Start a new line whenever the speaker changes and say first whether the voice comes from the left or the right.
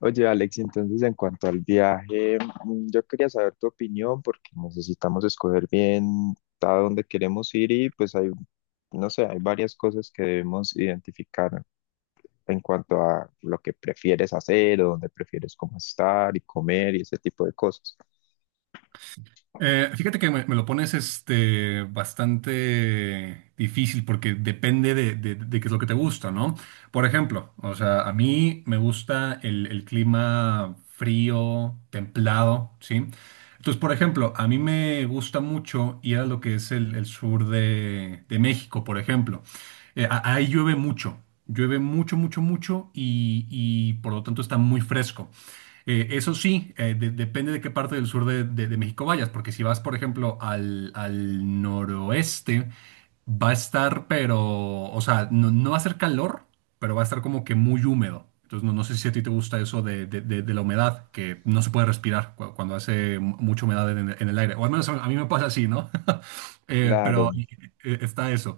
left: Oye, Alex, entonces en cuanto al viaje, yo quería saber tu opinión porque necesitamos escoger bien a dónde queremos ir y pues hay, no sé, hay varias cosas que debemos identificar en cuanto a lo que prefieres hacer o dónde prefieres cómo estar y comer y ese tipo de cosas.
right: Fíjate que me lo pones bastante difícil porque depende de qué es lo que te gusta, ¿no? Por ejemplo, o sea, a mí me gusta el clima frío, templado, ¿sí? Entonces, por ejemplo, a mí me gusta mucho ir a lo que es el sur de México, por ejemplo. Ahí llueve mucho, mucho, mucho y por lo tanto está muy fresco. Eso sí, depende de qué parte del sur de México vayas, porque si vas, por ejemplo, al noroeste, va a estar, pero, o sea, no, no va a ser calor, pero va a estar como que muy húmedo. Entonces, no, no sé si a ti te gusta eso de la humedad, que no se puede respirar cuando hace mucha humedad en el aire. O al menos a mí me pasa así, ¿no? Pero
left: Claro.
right: está eso.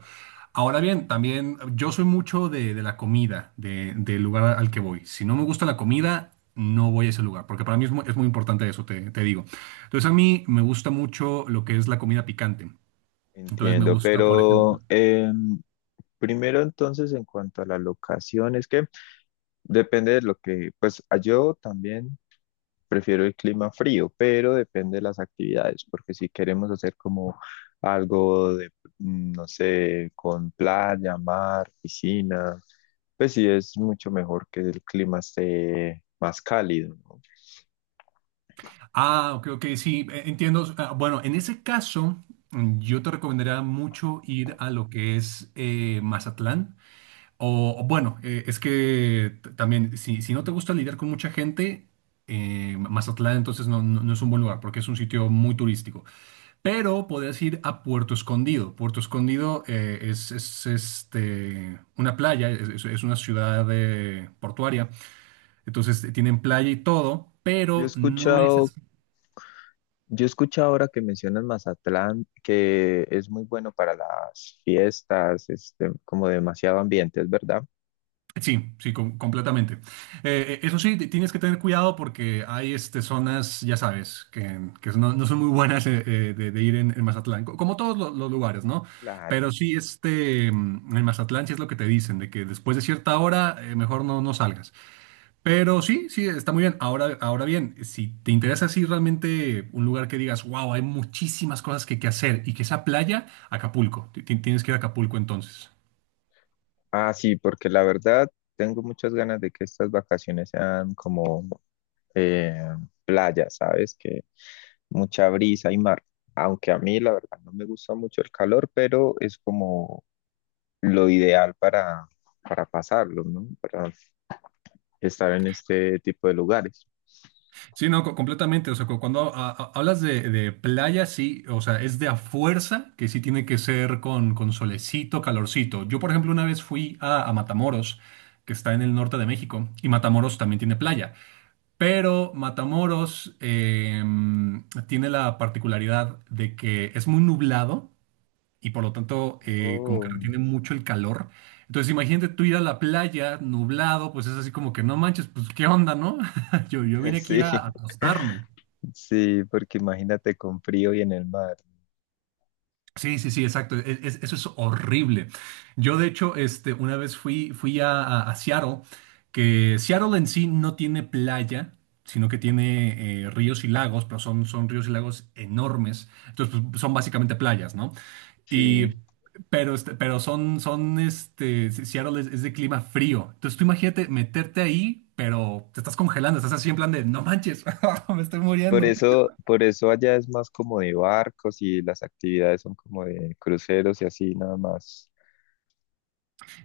right: Ahora bien, también yo soy mucho de la comida, del lugar al que voy. Si no me gusta la comida, no voy a ese lugar, porque para mí es muy importante eso, te digo. Entonces a mí me gusta mucho lo que es la comida picante. Entonces me
left: Entiendo,
right: gusta, por
left: pero
right: ejemplo.
left: primero entonces en cuanto a la locación, es que depende de lo que, pues yo también prefiero el clima frío, pero depende de las actividades, porque si queremos hacer como algo de, no sé, con playa, mar, piscina, pues sí es mucho mejor que el clima esté más cálido, ¿no?
right: Ah, creo que sí, entiendo. Ah, bueno, en ese caso, yo te recomendaría mucho ir a lo que es Mazatlán. O bueno, es que también, si, si no te gusta lidiar con mucha gente, Mazatlán entonces no es un buen lugar porque es un sitio muy turístico. Pero podrías ir a Puerto Escondido. Puerto Escondido es, una playa, es una ciudad portuaria. Entonces tienen playa y todo,
left: Yo he
right: pero no es...
left: escuchado, yo he escuchado ahora que mencionas Mazatlán, que es muy bueno para las fiestas, este, como demasiado ambiente, ¿es verdad?
right: Sí, sí, completamente. Eso sí, tienes que tener cuidado porque hay este, zonas, ya sabes, que no, no son muy buenas de ir en Mazatlán, como todos los, lugares, ¿no?
left: Claro.
right: Pero sí, este, mm, en Mazatlán sí es lo que te dicen, de que después de cierta hora mejor no, no salgas. Pero sí, sí, está muy bien. Ahora, ahora bien, si te interesa así realmente un lugar que digas, wow, hay muchísimas cosas que hacer y que esa playa, Acapulco, tienes que ir a Acapulco entonces.
left: Ah, sí, porque la verdad tengo muchas ganas de que estas vacaciones sean como eh, playa, ¿sabes? Que mucha brisa y mar. Aunque a mí la verdad no me gusta mucho el calor, pero es como lo ideal para pasarlo, ¿no? Para estar en este tipo de lugares.
right: Sí, no, completamente. O sea, cuando hablas de playa, sí, o sea, es de a fuerza que sí tiene que ser con solecito, calorcito. Yo, por ejemplo, una vez fui a Matamoros, que está en el norte de México, y Matamoros también tiene playa. Pero Matamoros tiene la particularidad de que es muy nublado y por lo tanto como que
left: Oh.
right: retiene mucho el calor. Entonces imagínate tú ir a la playa nublado, pues es así como que no manches, pues qué onda, ¿no? Yo vine aquí
left: Sí,
right: a acostarme.
left: sí, porque imagínate con frío y en el mar.
right: Sí, sí, sí, exacto. Eso es horrible. Yo, de hecho, este, una vez fui, fui a Seattle, que Seattle en sí no tiene playa, sino que tiene ríos y lagos, pero son, son ríos y lagos enormes. Entonces, pues, son básicamente playas, ¿no?
left: Sí.
right: Y, pero, este, pero son, son, este, Seattle es de clima frío. Entonces, tú imagínate meterte ahí, pero te estás congelando, estás así en plan de, no manches, me estoy muriendo.
left: Por eso allá es más como de barcos y las actividades son como de cruceros y así nada más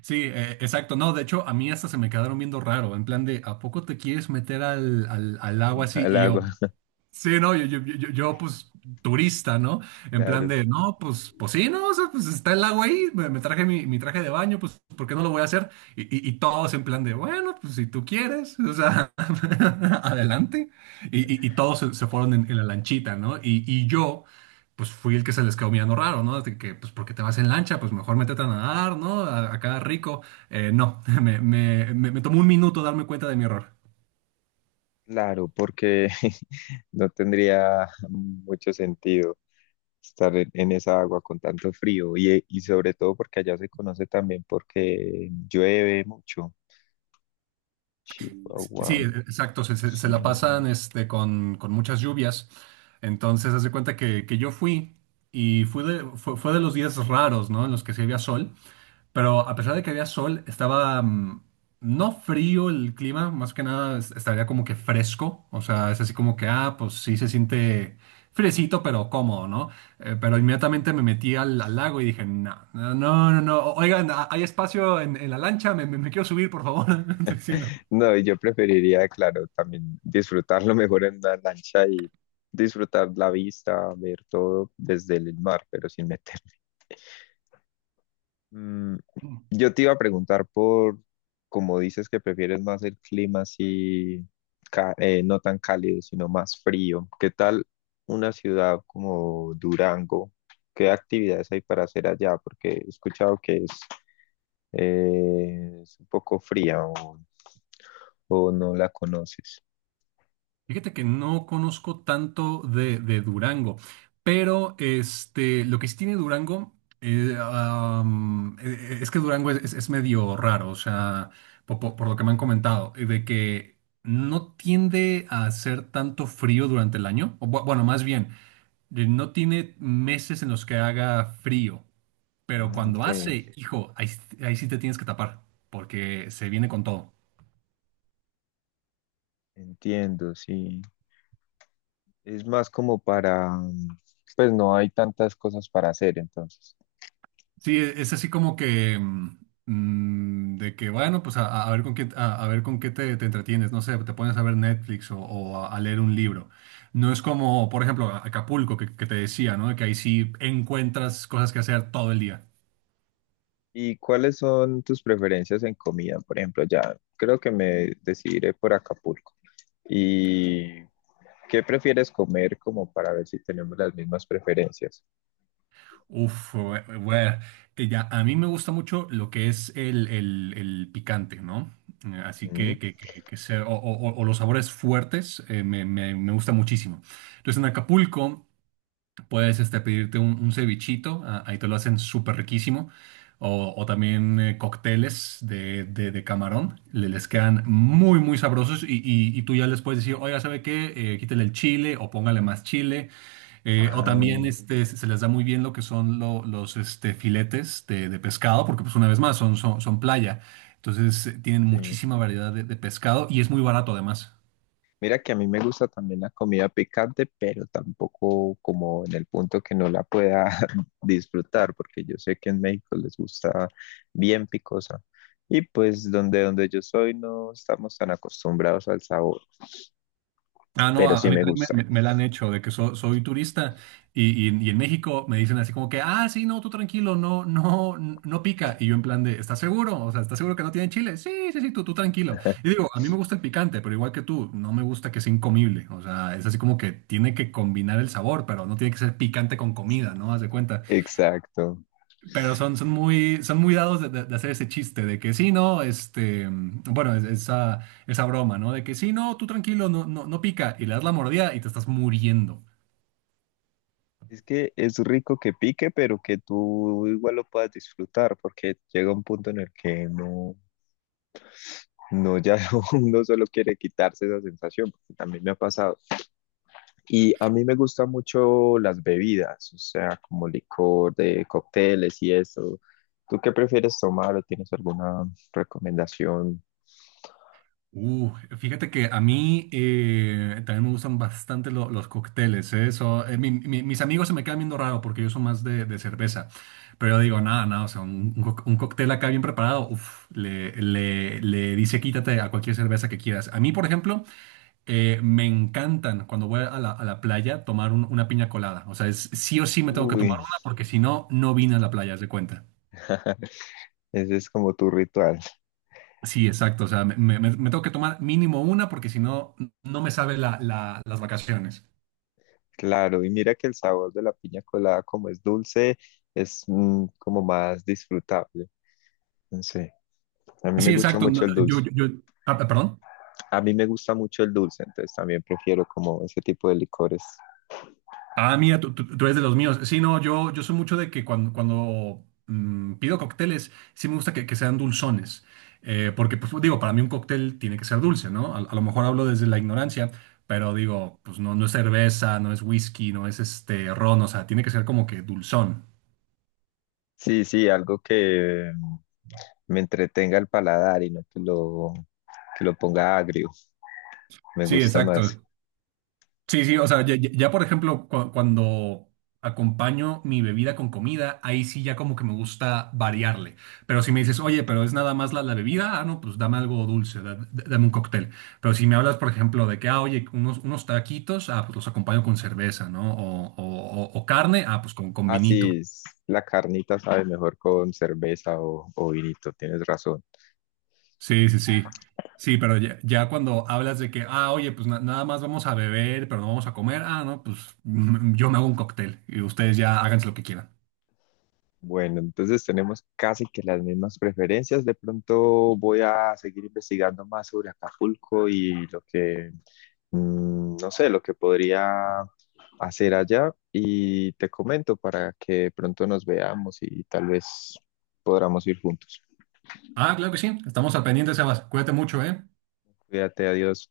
right: Sí, exacto. No, de hecho, a mí hasta se me quedaron viendo raro, en plan de, ¿a poco te quieres meter al agua así?
left: al
right: Y yo,
left: agua.
right: sí, no, yo, pues turista, ¿no? En plan
left: Claro,
right: de, no, pues, pues sí, no, o sea, pues está el lago ahí, me traje mi traje de baño, pues, ¿por qué no lo voy a hacer? Y, y todos en plan de, bueno, pues si tú quieres, o sea, adelante. Y, y todos se, se fueron en la lanchita, ¿no? Y yo, pues fui el que se les quedó mirando raro, ¿no? De que, pues, ¿por qué te vas en lancha? Pues mejor métete a nadar, ¿no? Acá rico. No, me tomó un minuto darme cuenta de mi error.
left: claro, porque no tendría mucho sentido. Estar en esa agua con tanto frío y sobre todo porque allá se conoce también porque llueve mucho. Chihuahua.
right: Sí, exacto, se la
left: Sonora.
right: pasan este, con muchas lluvias. Entonces, haz de cuenta que yo fui y fui fue de los días raros, ¿no? En los que sí había sol, pero a pesar de que había sol, estaba no frío el clima, más que nada estaría como que fresco, o sea, es así como que, ah, pues sí se siente fresito, pero cómodo, ¿no? Pero
left: Mm.
right: inmediatamente me metí al lago y dije, no, no, no, no, no, oigan, ¿hay espacio en la lancha? Me quiero subir, por favor. Sí,
left: No, y yo preferiría, claro, también disfrutarlo mejor en una lancha y disfrutar la vista, ver todo desde el mar, pero sin meterme. Mm,
right: no.
left: yo te iba a preguntar por, como dices que prefieres más el clima así, no tan cálido, sino más frío. ¿Qué tal una ciudad como Durango? ¿Qué actividades hay para hacer allá? Porque he escuchado que es un poco fría o no la conoces.
right: Fíjate que no conozco tanto de Durango, pero este, lo que sí tiene Durango es que Durango es, es medio raro, o sea, por, lo que me han comentado, de que no tiende a hacer tanto frío durante el año, o bueno, más bien, no tiene meses en los que haga frío,
left: Ah,
right: pero
left: ok,
right: cuando hace, hijo, ahí, ahí sí te tienes que tapar, porque se viene con todo.
left: entiendo, sí. Es más como para, pues no hay tantas cosas para hacer entonces.
right: Sí, es así como que de que bueno, pues a ver con qué a ver con qué te entretienes, no sé, te pones a ver Netflix o, a leer un libro. No es como, por ejemplo, Acapulco que te decía, ¿no? Que ahí sí encuentras cosas que hacer todo el día.
left: ¿Y cuáles son tus preferencias en comida? Por ejemplo, ya creo que me decidiré por Acapulco. ¿Y qué prefieres comer como para ver si tenemos las mismas preferencias?
right: Uf, bueno, ya a mí me gusta mucho lo que es el picante, ¿no? Así
left: Mm.
right: que, que o los sabores fuertes me gusta muchísimo. Entonces en Acapulco puedes este, pedirte un cevichito, ah, ahí te lo hacen súper riquísimo. O también cócteles de camarón, les quedan muy, muy sabrosos. Y, y tú ya les puedes decir, oiga, ¿sabe qué? Quítele el chile o póngale más chile. O
left: Ah,
right: también este, se se les da muy bien lo que son los este, filetes de pescado, porque pues una vez más son, son, son playa. Entonces tienen
left: sí.
right: muchísima variedad de pescado y es muy barato además.
left: Mira que a mí me gusta también la comida picante, pero tampoco como en el punto que no la pueda disfrutar, porque yo sé que en México les gusta bien picosa. Y pues donde, donde yo soy no estamos tan acostumbrados al sabor.
right: Ah, no,
left: Pero
right: a
left: sí
right: mí
left: me
right: también
left: gusta.
right: me la han hecho, de que soy turista y, y en México me dicen así como que, ah, sí, no, tú tranquilo, no, no, no pica. Y yo en plan de, ¿estás seguro? O sea, ¿estás seguro que no tiene chile? Sí, sí, sí, tú tranquilo. Y digo, a mí me gusta el picante, pero igual que tú, no me gusta que sea incomible. O sea, es así como que tiene que combinar el sabor, pero no tiene que ser picante con
left: Es,
right: comida, ¿no? Haz de cuenta.
left: exacto.
right: Pero son, son muy dados de hacer ese chiste de que sí, no, este, mm, bueno, esa, esa broma, ¿no? De que sí, no, tú tranquilo, no, no, no pica, y le das la mordida y te estás muriendo.
left: Es que es rico que pique, pero que tú igual lo puedas disfrutar, porque llega un punto en el que no, no, ya no, uno solo quiere quitarse esa sensación, porque también me ha pasado. Y a mí me gustan mucho las bebidas, o sea, como licor de cócteles y eso. ¿Tú qué prefieres tomar o tienes alguna recomendación?
right: Uh, fíjate que a mí también me gustan bastante los cócteles, ¿eh? So, mis amigos se me quedan viendo raro porque yo soy más de cerveza, pero yo digo, nada, nada, o sea, un, un cóctel acá bien preparado, uf, le dice quítate a cualquier cerveza que quieras. A mí, por ejemplo... me encantan cuando voy a la playa tomar una piña colada. O sea, es, sí o sí me tengo que
left: Uy,
right: tomar una porque si no, no vine a la playa, haz de cuenta.
left: ese es como tu ritual.
right: Sí, exacto. O sea, me tengo que tomar mínimo una porque si no, no me sabe las vacaciones.
left: Claro, y mira que el sabor de la piña colada, como es dulce, es como más disfrutable. No sé, a mí me
right: Sí,
left: gusta
right: exacto.
left: mucho
right: No,
left: el dulce.
right: ah, perdón.
left: A mí me gusta mucho el dulce, entonces también prefiero como ese tipo de licores.
right: Ah, mira, tú eres de los míos. Sí, no, yo soy mucho de que cuando, cuando pido cócteles, sí me gusta que sean dulzones. Porque, pues digo, para mí un cóctel tiene que ser dulce, ¿no? A lo mejor hablo desde la ignorancia, pero digo, pues no, no es cerveza, no es whisky, no es este ron, o sea, tiene que ser como que dulzón.
left: Sí, sí, algo que me entretenga el paladar y no que lo, que lo ponga agrio. Me
right: Sí,
left: gusta más.
right: exacto. Sí, sí, o sea, ya, por ejemplo, cuando acompaño mi bebida con comida, ahí sí ya como que me gusta variarle. Pero si me dices, oye, pero es nada más la, la bebida, ah, no, pues dame algo dulce, dame un cóctel. Pero si me hablas, por ejemplo, de que, ah, oye, unos, unos taquitos, ah, pues los acompaño con cerveza, ¿no? O, o carne, ah, pues con
left: Ah,
right: vinito.
left: sí, la carnita sabe mejor con cerveza o vinito, tienes razón.
right: Sí, sí, sí. Sí, pero ya, ya cuando hablas de que, ah, oye, pues nada más vamos a beber, pero no vamos a comer, ah, no, pues mm, yo me hago un cóctel y ustedes ya háganse lo que quieran.
left: Bueno, entonces tenemos casi que las mismas preferencias. De pronto voy a seguir investigando más sobre Acapulco y lo que, mm, no sé, lo que podría hacer allá y te comento para que pronto nos veamos y tal vez podamos ir juntos.
right: Ah, claro que sí. Estamos al pendiente, Sebas. Cuídate mucho, ¿eh?
left: Cuídate, adiós.